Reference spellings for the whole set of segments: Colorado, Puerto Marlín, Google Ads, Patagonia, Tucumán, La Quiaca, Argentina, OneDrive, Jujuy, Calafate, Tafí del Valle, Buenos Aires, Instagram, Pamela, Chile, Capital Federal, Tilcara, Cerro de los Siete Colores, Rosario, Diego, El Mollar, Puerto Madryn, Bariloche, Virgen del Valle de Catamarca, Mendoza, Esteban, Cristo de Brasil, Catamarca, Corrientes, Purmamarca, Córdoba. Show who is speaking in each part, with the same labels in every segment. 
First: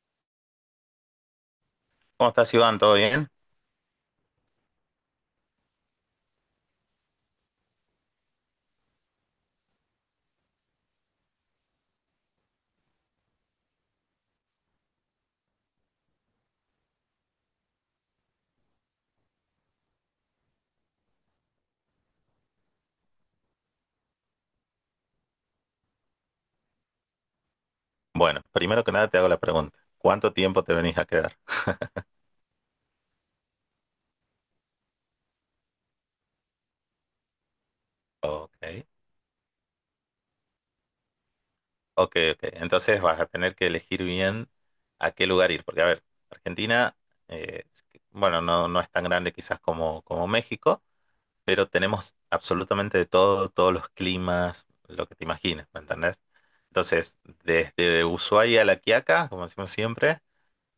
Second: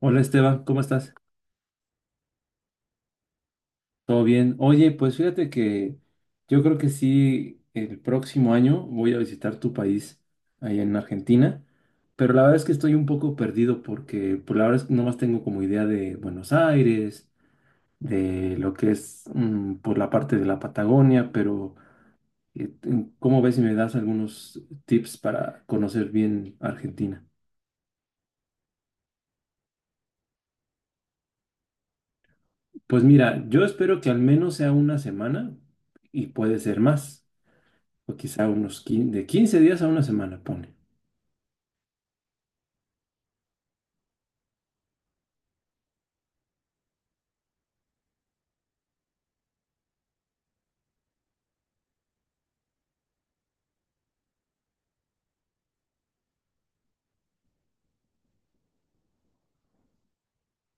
Speaker 1: Hola Esteban, ¿cómo estás?
Speaker 2: ¿Cómo estás, Iván? ¿Todo bien?
Speaker 1: ¿Todo bien? Oye, pues fíjate que yo creo que sí, el próximo año voy a visitar tu país, ahí en Argentina, pero la verdad es que estoy un poco perdido porque por la verdad es que nomás tengo como idea de Buenos Aires, de lo que es por la parte de la Patagonia, pero eh, ¿cómo ves si me das algunos tips para conocer bien Argentina?
Speaker 2: Bueno, primero que nada te hago la pregunta. ¿Cuánto tiempo te venís a quedar?
Speaker 1: Pues mira, yo espero que al menos sea una semana y puede ser más. O quizá
Speaker 2: Ok,
Speaker 1: unos 15, de 15 días a una semana, pone.
Speaker 2: ok, ok. Entonces vas a tener que elegir bien a qué lugar ir, porque a ver, Argentina, bueno, no, no es tan grande quizás como México, pero tenemos absolutamente de todo, todos los climas, lo que te imagines, ¿me entendés? Entonces, desde Ushuaia a La Quiaca, como decimos siempre,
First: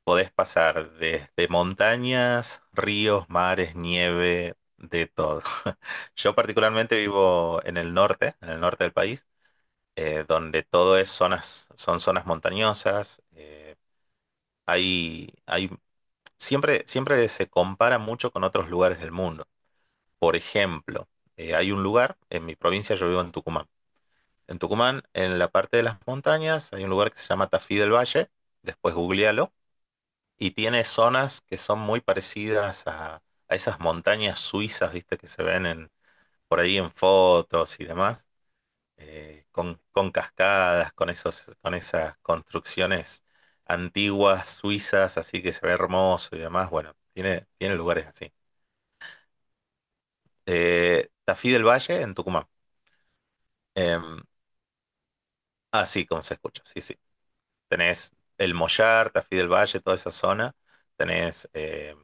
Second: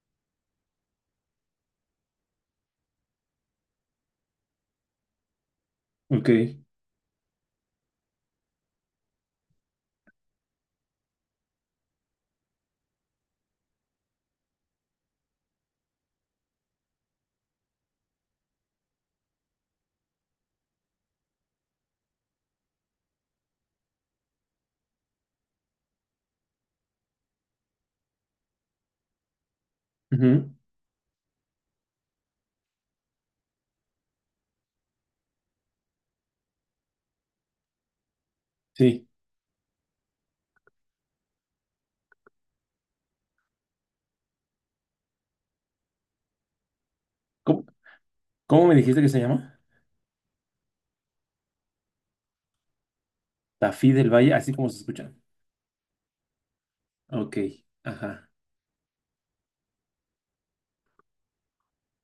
Speaker 2: podés pasar desde montañas, ríos, mares, nieve, de todo.
Speaker 1: Ok.
Speaker 2: Yo particularmente vivo en el norte del país, donde todo son zonas montañosas. Hay, hay, siempre se compara mucho con otros lugares del mundo. Por ejemplo, hay un lugar en mi provincia, yo vivo en Tucumán. En Tucumán, en la parte de las montañas, hay un lugar que se llama Tafí del Valle. Después googlealo. Y
Speaker 1: Ujú.
Speaker 2: tiene zonas que son muy parecidas a esas montañas suizas, viste, que se ven por ahí en fotos y demás,
Speaker 1: Sí.
Speaker 2: con cascadas, con esas construcciones antiguas suizas, así que se ve hermoso y demás. Bueno, tiene,
Speaker 1: ¿Cómo,
Speaker 2: tiene lugares así.
Speaker 1: cómo me dijiste que se llama?
Speaker 2: Tafí del Valle, en Tucumán.
Speaker 1: Tafí del
Speaker 2: Em,
Speaker 1: Valle, así como se escucha.
Speaker 2: Así como se escucha, sí, sí.
Speaker 1: Ok,
Speaker 2: Tenés
Speaker 1: ajá.
Speaker 2: el Mollar, Tafí del Valle, toda esa zona. Tenés,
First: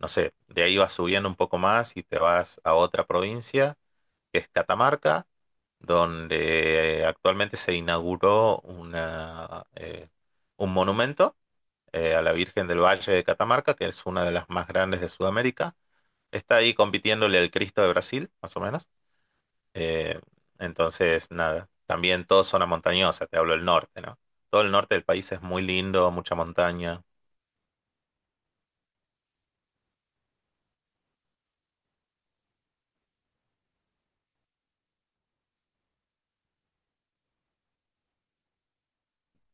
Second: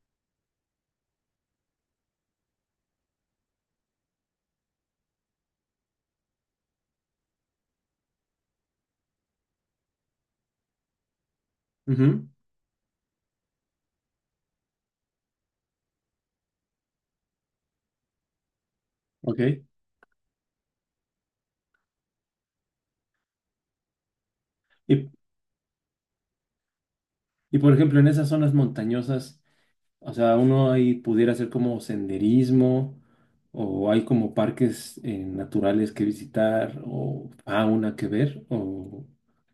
Speaker 2: no sé, de ahí vas subiendo un poco más y te vas a otra provincia, que es Catamarca, donde actualmente se inauguró un monumento a
Speaker 1: Ujú.
Speaker 2: la Virgen del Valle de Catamarca, que es una de las más grandes de Sudamérica. Está ahí compitiéndole al Cristo de Brasil, más o menos.
Speaker 1: Ok.
Speaker 2: Eh, entonces, nada, también toda zona montañosa, te hablo del norte, ¿no? Todo el norte del
Speaker 1: Y,
Speaker 2: país es muy lindo, mucha montaña.
Speaker 1: y por ejemplo, en esas zonas montañosas, o sea, uno ahí pudiera hacer como senderismo, o hay como parques naturales que visitar, o fauna que ver, o,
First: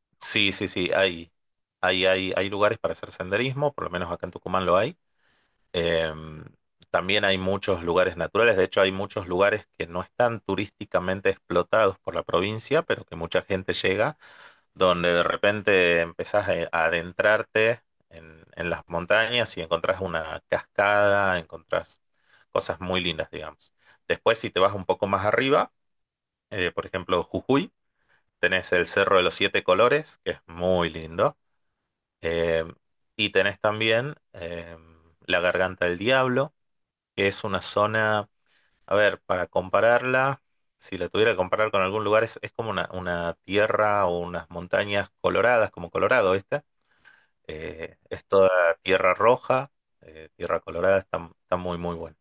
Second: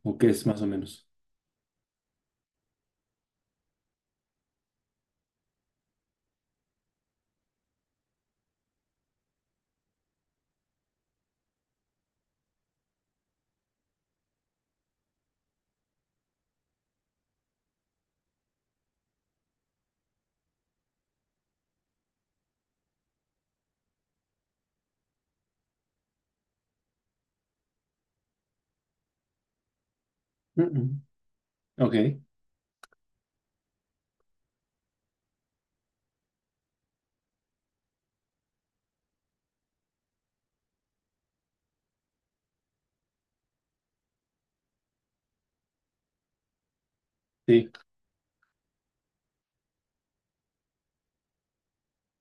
Speaker 1: o qué es
Speaker 2: Sí,
Speaker 1: más o
Speaker 2: sí, sí,
Speaker 1: menos.
Speaker 2: hay lugares para hacer senderismo, por lo menos acá en Tucumán lo hay. Em, También hay muchos lugares naturales, de hecho hay muchos lugares que no están turísticamente explotados por la provincia, pero que mucha gente llega donde de repente empezás a adentrarte en las montañas y encontrás una cascada, encontrás cosas muy lindas, digamos. Después, si te vas un poco más arriba, por ejemplo, Jujuy, tenés el Cerro de los Siete Colores, que es
Speaker 1: Mm.
Speaker 2: muy
Speaker 1: Mm.
Speaker 2: lindo,
Speaker 1: Ok.
Speaker 2: eh, y tenés también la Garganta del Diablo, que es una zona, a ver, para compararla, si la tuviera que comparar con algún lugar, es como una tierra o unas montañas coloradas, como Colorado, ¿viste?
Speaker 1: Sí.
Speaker 2: Es toda tierra roja, tierra colorada, está muy, muy bueno.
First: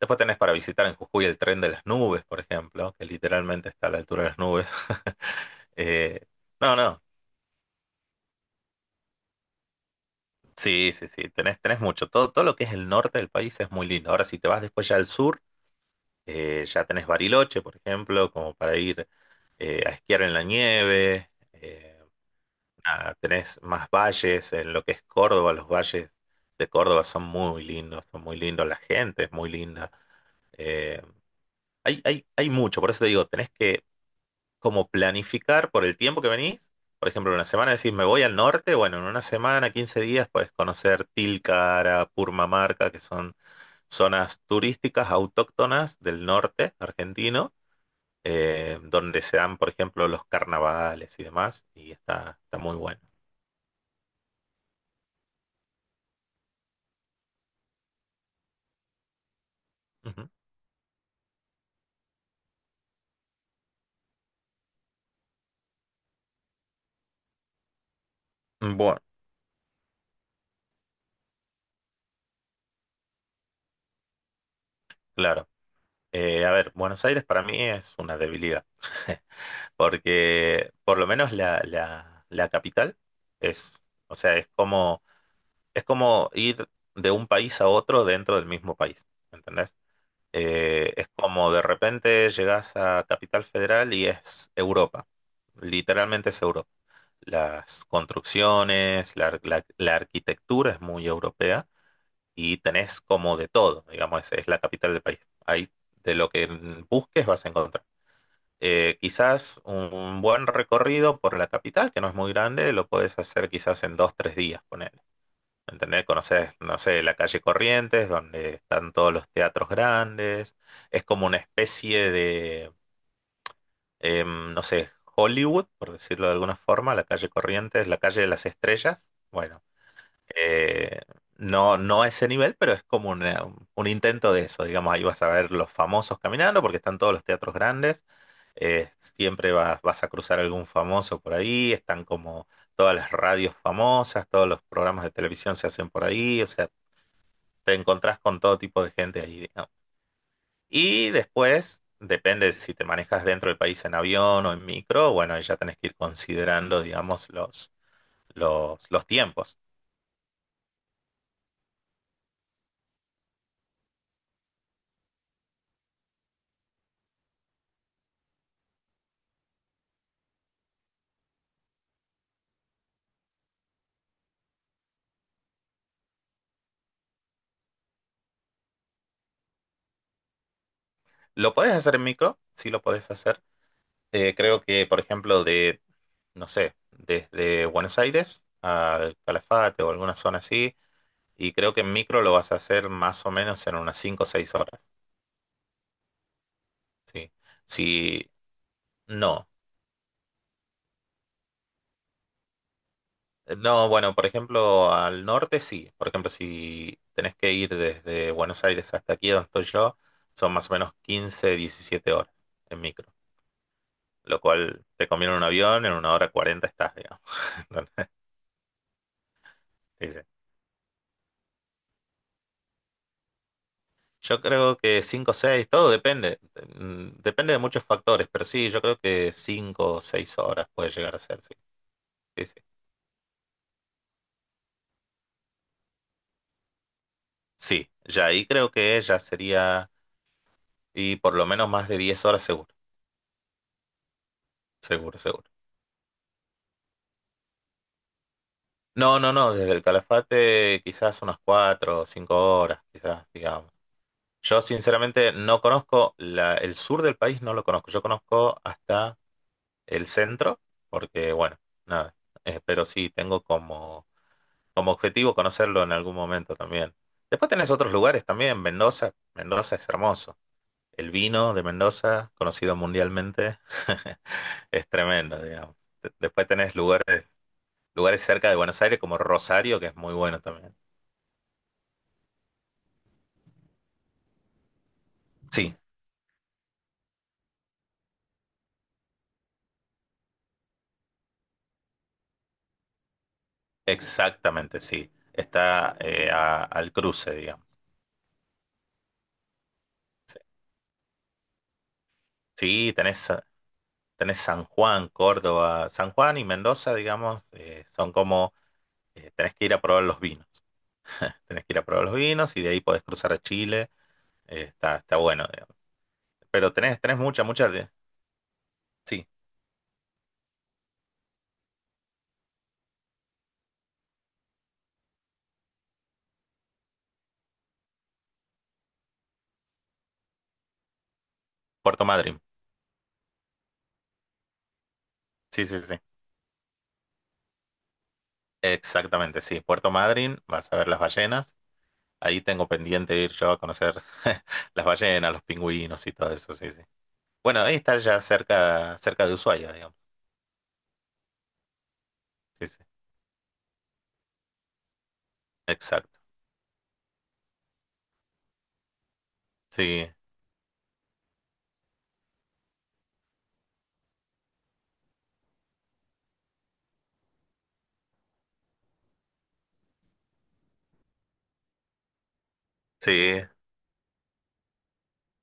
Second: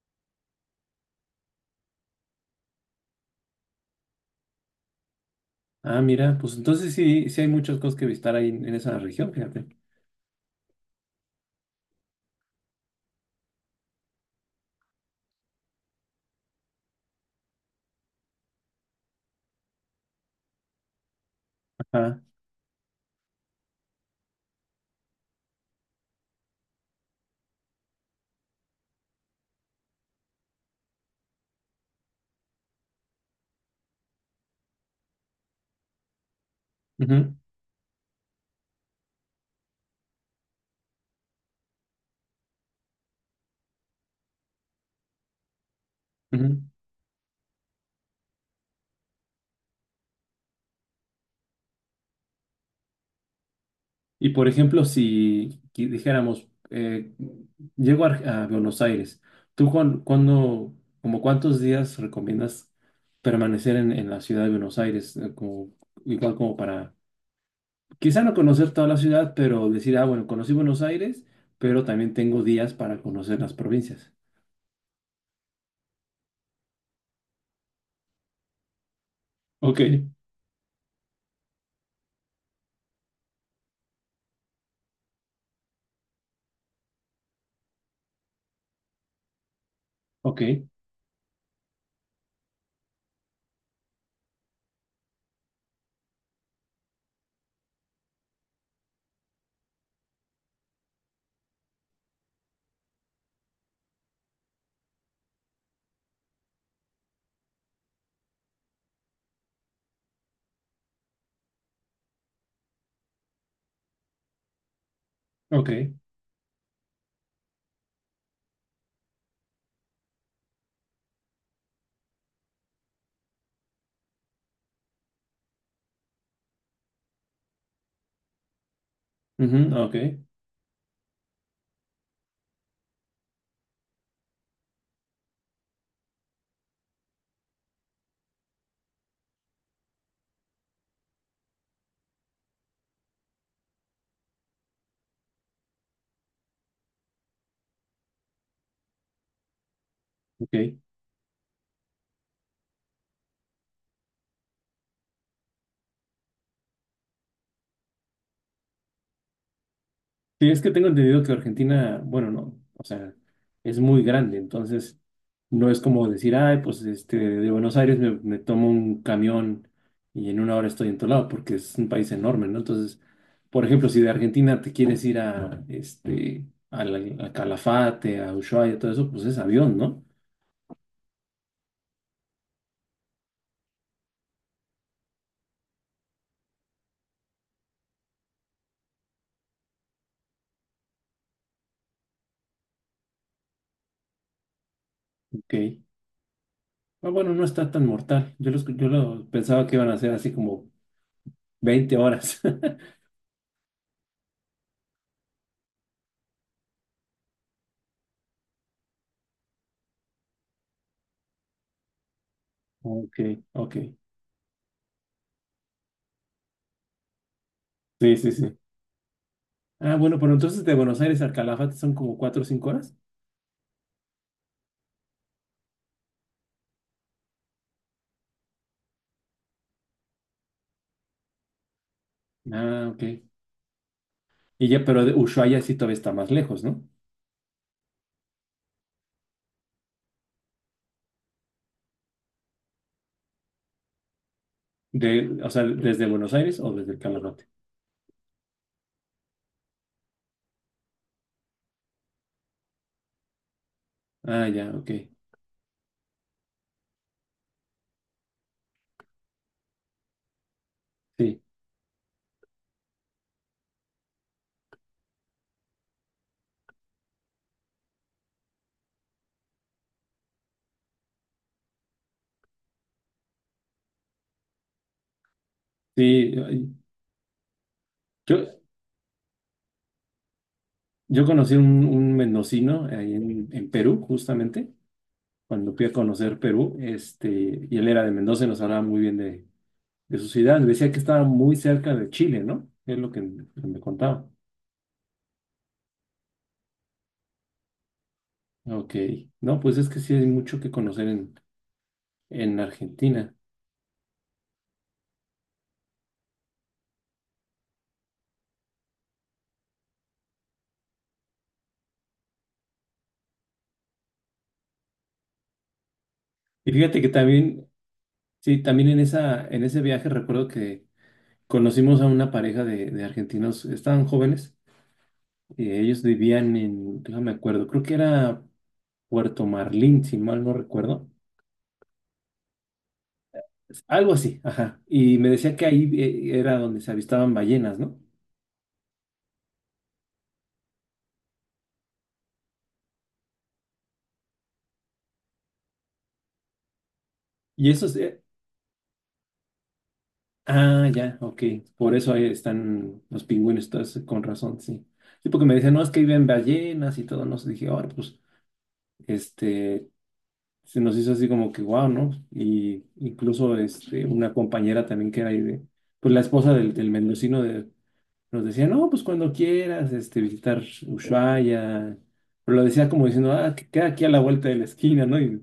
Speaker 2: Después tenés para visitar en Jujuy el tren de las nubes, por ejemplo, que literalmente está a la altura de las nubes.
Speaker 1: Ah,
Speaker 2: Eh,
Speaker 1: mira, pues
Speaker 2: no,
Speaker 1: entonces
Speaker 2: no,
Speaker 1: sí, sí hay muchas cosas que visitar ahí en esa región, fíjate.
Speaker 2: sí, sí, sí, tenés mucho. Todo, lo que es el norte del país es muy lindo. Ahora, si te vas después ya al sur, ya tenés Bariloche, por ejemplo, como para ir a esquiar en la nieve. Eh,
Speaker 1: Ajá.
Speaker 2: Ah, tenés más valles en lo que es Córdoba, los valles de Córdoba son muy lindos, la gente es muy linda. Eh, hay mucho, por eso te digo, tenés que como planificar por el tiempo que venís. Por ejemplo,
Speaker 1: Ujú.
Speaker 2: una semana decís, me voy al norte, bueno, en una semana, 15 días, puedes conocer Tilcara, Purmamarca, que son zonas turísticas autóctonas del
Speaker 1: Ujú.
Speaker 2: norte argentino, donde se dan, por ejemplo, los carnavales y demás, y está muy bueno.
Speaker 1: Y por ejemplo, si dijéramos, llego a Buenos Aires, ¿tú
Speaker 2: Ujú.
Speaker 1: cuándo, como cuántos días recomiendas permanecer en la ciudad de Buenos Aires? Como, igual como para, quizá no conocer toda la
Speaker 2: Bueno.
Speaker 1: ciudad, pero decir, ah, bueno, conocí Buenos Aires, pero también tengo días para conocer las provincias.
Speaker 2: Claro, a ver, Buenos Aires para mí es una debilidad,
Speaker 1: Ok.
Speaker 2: porque por lo menos la capital o sea, es como ir de un país a otro dentro del mismo país, ¿entendés?
Speaker 1: Ok.
Speaker 2: Es como de repente llegas a Capital Federal y es Europa, literalmente es Europa. Las construcciones, la arquitectura es muy europea y tenés como de todo, digamos, es la capital del país. Ahí de lo que busques vas a encontrar. Quizás un buen recorrido por la capital, que no es muy grande, lo podés hacer quizás en 2, 3 días, ponele.
Speaker 1: Ok.
Speaker 2: ¿Entendés? Conoces, no sé, la calle Corrientes, donde están todos los teatros grandes. Es como una especie de, no sé, Hollywood, por decirlo de alguna forma, la calle Corrientes, la calle de las estrellas.
Speaker 1: Ujú.
Speaker 2: Bueno,
Speaker 1: Ok.
Speaker 2: eh, no, no a ese nivel, pero es como un intento de eso. Digamos, ahí vas a ver los famosos caminando porque están todos los teatros grandes. eh, Siempre vas a cruzar algún famoso por ahí. Están como todas las radios famosas, todos los programas de televisión se hacen por ahí. O sea, te encontrás con todo tipo de gente ahí, digamos.
Speaker 1: Ok.
Speaker 2: Y después, depende de si te manejas dentro del país en avión o en micro, bueno, ahí ya tenés que ir considerando, digamos, los tiempos.
Speaker 1: Sí, es que tengo entendido que Argentina, bueno, no, o sea, es muy grande, entonces no es como decir, ay, pues este, de Buenos Aires me tomo un camión y en una hora estoy en todo lado, porque es un país enorme, ¿no? Entonces, por ejemplo, si de Argentina te quieres ir a, este, a Calafate, a Ushuaia, todo eso, pues es avión, ¿no?
Speaker 2: Lo podés hacer en micro, sí lo podés hacer. Creo que, por ejemplo, no sé, desde Buenos Aires al Calafate o alguna zona así, y creo que en micro lo vas a hacer más o menos en unas 5 o 6 horas,
Speaker 1: Ok. Ah,
Speaker 2: ¿sí?
Speaker 1: bueno, no está tan
Speaker 2: Si
Speaker 1: mortal. Yo lo
Speaker 2: no,
Speaker 1: pensaba que iban a ser así como 20 horas.
Speaker 2: no, bueno, por ejemplo, al norte sí, por ejemplo, si tenés que ir desde Buenos Aires hasta aquí donde estoy yo, son más o menos 15, 17 horas en micro,
Speaker 1: Ok. Ok.
Speaker 2: lo cual te conviene un avión, en una hora 40 estás, digamos.
Speaker 1: Sí, sí, sí. Ah, bueno, pero entonces de Buenos Aires al Calafate son como 4 o 5 horas.
Speaker 2: Yo creo que 5 o 6 todo depende. Depende de muchos factores, pero sí, yo creo que 5 o 6 horas puede llegar a ser, sí. Sí, sí.
Speaker 1: Ah, ok. Y ya, pero de Ushuaia sí todavía está más lejos, ¿no?
Speaker 2: Sí, ya ahí creo que ya sería, y por lo menos más de 10 horas seguro, seguro,
Speaker 1: De, o
Speaker 2: seguro.
Speaker 1: sea, desde Buenos Aires o desde el Calafate.
Speaker 2: No, no, no, desde el Calafate quizás unas 4 o 5 horas, quizás, digamos.
Speaker 1: Ah,
Speaker 2: Yo
Speaker 1: ya, ok.
Speaker 2: sinceramente no conozco el sur del país, no lo conozco. Yo conozco hasta el centro, porque
Speaker 1: Sí,
Speaker 2: bueno, nada. Pero sí, tengo como objetivo conocerlo en algún momento también. Después tenés otros lugares también, Mendoza, Mendoza es hermoso. El vino de Mendoza, conocido mundialmente, es tremendo, digamos. Después
Speaker 1: sí.
Speaker 2: tenés lugares cerca de
Speaker 1: Yo,
Speaker 2: Buenos Aires como Rosario, que es muy bueno también.
Speaker 1: yo conocí un mendocino ahí en Perú, justamente, cuando
Speaker 2: Sí,
Speaker 1: fui a conocer Perú, este, y él era de Mendoza y nos hablaba muy bien de su ciudad. Me decía que estaba muy cerca de Chile, ¿no? Es lo que me contaba.
Speaker 2: exactamente, sí. Está al cruce, digamos.
Speaker 1: Ok. No, pues es que sí hay
Speaker 2: Sí,
Speaker 1: mucho que conocer en
Speaker 2: sí, tenés,
Speaker 1: Argentina.
Speaker 2: tenés San Juan, Córdoba. San Juan y Mendoza, digamos, tenés que ir a probar los vinos. Tenés que ir a probar los vinos y de ahí podés cruzar a Chile. Está bueno, digamos.
Speaker 1: Y
Speaker 2: Pero tenés,
Speaker 1: fíjate que
Speaker 2: tenés mucha,
Speaker 1: también,
Speaker 2: mucha de...
Speaker 1: sí, también en
Speaker 2: Sí,
Speaker 1: esa, en ese viaje recuerdo que conocimos a una pareja de argentinos, estaban jóvenes, y ellos vivían en, no me acuerdo, creo que era Puerto Marlín, si mal no recuerdo,
Speaker 2: Puerto Madryn.
Speaker 1: algo así, ajá, y me decía que
Speaker 2: Sí, sí,
Speaker 1: ahí
Speaker 2: sí.
Speaker 1: era donde se avistaban ballenas, ¿no?
Speaker 2: Exactamente, sí. Puerto Madryn, vas a ver las ballenas. Ahí tengo pendiente de ir yo a conocer las ballenas, los pingüinos y todo eso, sí, sí. Bueno,
Speaker 1: Y
Speaker 2: ahí
Speaker 1: esos,
Speaker 2: está ya cerca, cerca de Ushuaia, digamos.
Speaker 1: ah, ya, ok, por eso ahí
Speaker 2: Sí, sí.
Speaker 1: están los pingüinos, entonces con razón, sí. Sí, porque me decían, no, es que
Speaker 2: Exacto.
Speaker 1: viven ballenas y todo, no sé, dije, ahora, pues, este,
Speaker 2: Sí,
Speaker 1: se nos hizo así como que wow, ¿no? Y incluso este, una compañera también que era ahí de, pues la esposa del mendocino de, nos decía, no, pues cuando quieras este, visitar Ushuaia, pero lo decía como diciendo,
Speaker 2: sí.
Speaker 1: ah, que queda aquí a la vuelta de la esquina, ¿no? Y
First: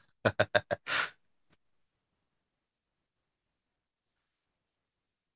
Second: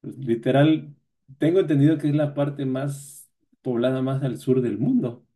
Speaker 1: pues, literal, tengo entendido que es la parte más poblada más al sur del mundo.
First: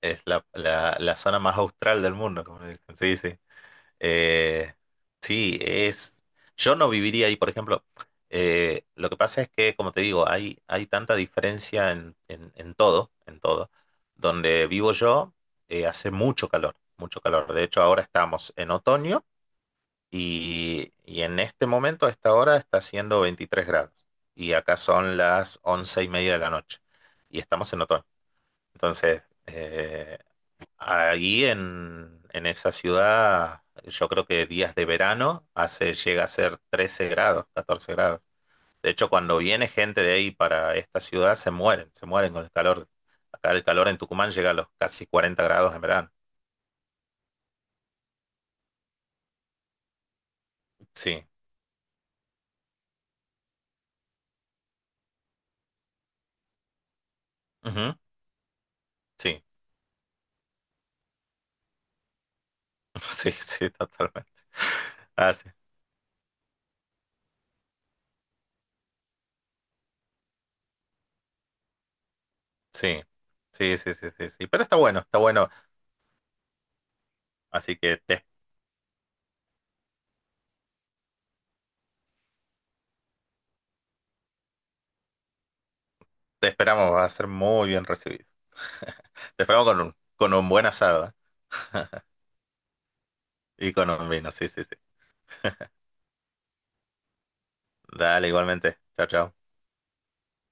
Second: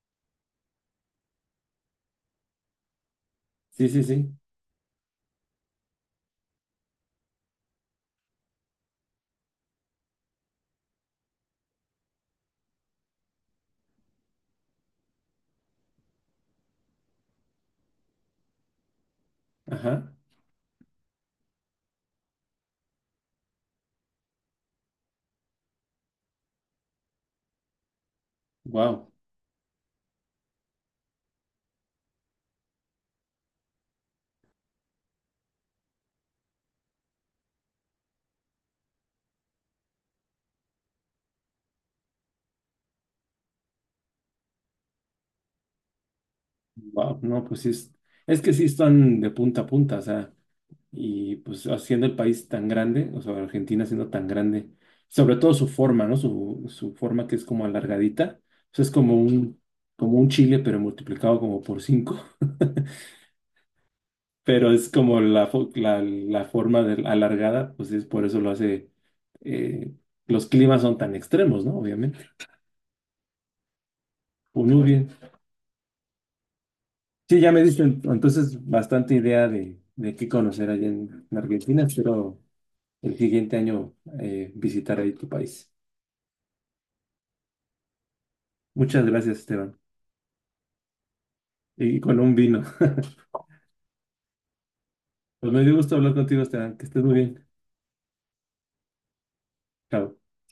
Speaker 2: Es la zona más austral del mundo, como le dicen. Sí, sí.
Speaker 1: Sí, sí, sí,
Speaker 2: Eh, sí, es. Yo no viviría ahí, por ejemplo. Lo que pasa es que, como te digo, hay tanta diferencia en todo, en todo. Donde vivo yo, hace mucho calor, mucho calor. De hecho, ahora estamos en otoño
Speaker 1: ajá,
Speaker 2: y en este momento, a esta hora, está haciendo 23 grados. Y acá son las 11:30 de la noche. Y estamos en otoño.
Speaker 1: wow,
Speaker 2: Entonces, ahí en esa ciudad, yo creo que días de verano llega a ser 13 grados, 14 grados. De hecho, cuando viene gente de ahí para esta ciudad, se mueren con el calor. Acá el calor en Tucumán llega a los casi 40 grados en verano.
Speaker 1: wow, no, pues sí, es que sí están de punta a punta, o sea.
Speaker 2: Sí,
Speaker 1: Y pues haciendo el país tan grande, o sea, Argentina siendo tan grande, sobre todo su forma, ¿no? Su forma que es como
Speaker 2: ujú,
Speaker 1: alargadita, o sea, es como
Speaker 2: sí,
Speaker 1: un, como un chile, pero multiplicado como por cinco,
Speaker 2: sí, sí, totalmente.
Speaker 1: pero es como
Speaker 2: Ah, sí,
Speaker 1: la forma alargada, pues es por eso lo hace, eh, los climas son tan extremos, ¿no? Obviamente.
Speaker 2: sí, sí, sí, sí, sí, sí. Pero
Speaker 1: Pues muy,
Speaker 2: está
Speaker 1: claro,
Speaker 2: bueno,
Speaker 1: bien.
Speaker 2: está bueno.
Speaker 1: Sí, ya me
Speaker 2: Así
Speaker 1: diste
Speaker 2: que
Speaker 1: entonces bastante idea de, qué conocer allá en Argentina, espero el siguiente año visitar ahí tu país.
Speaker 2: te esperamos, va a ser muy bien recibido.
Speaker 1: Muchas gracias,
Speaker 2: Te esperamos
Speaker 1: Esteban.
Speaker 2: con con un buen asado. ¿Eh?
Speaker 1: Y con un vino.
Speaker 2: Y con un vino, sí, sí, sí.
Speaker 1: Pues me dio gusto hablar contigo, Esteban. Que estés muy bien.
Speaker 2: Dale, igualmente. Chao, chao.
Speaker 1: Chao.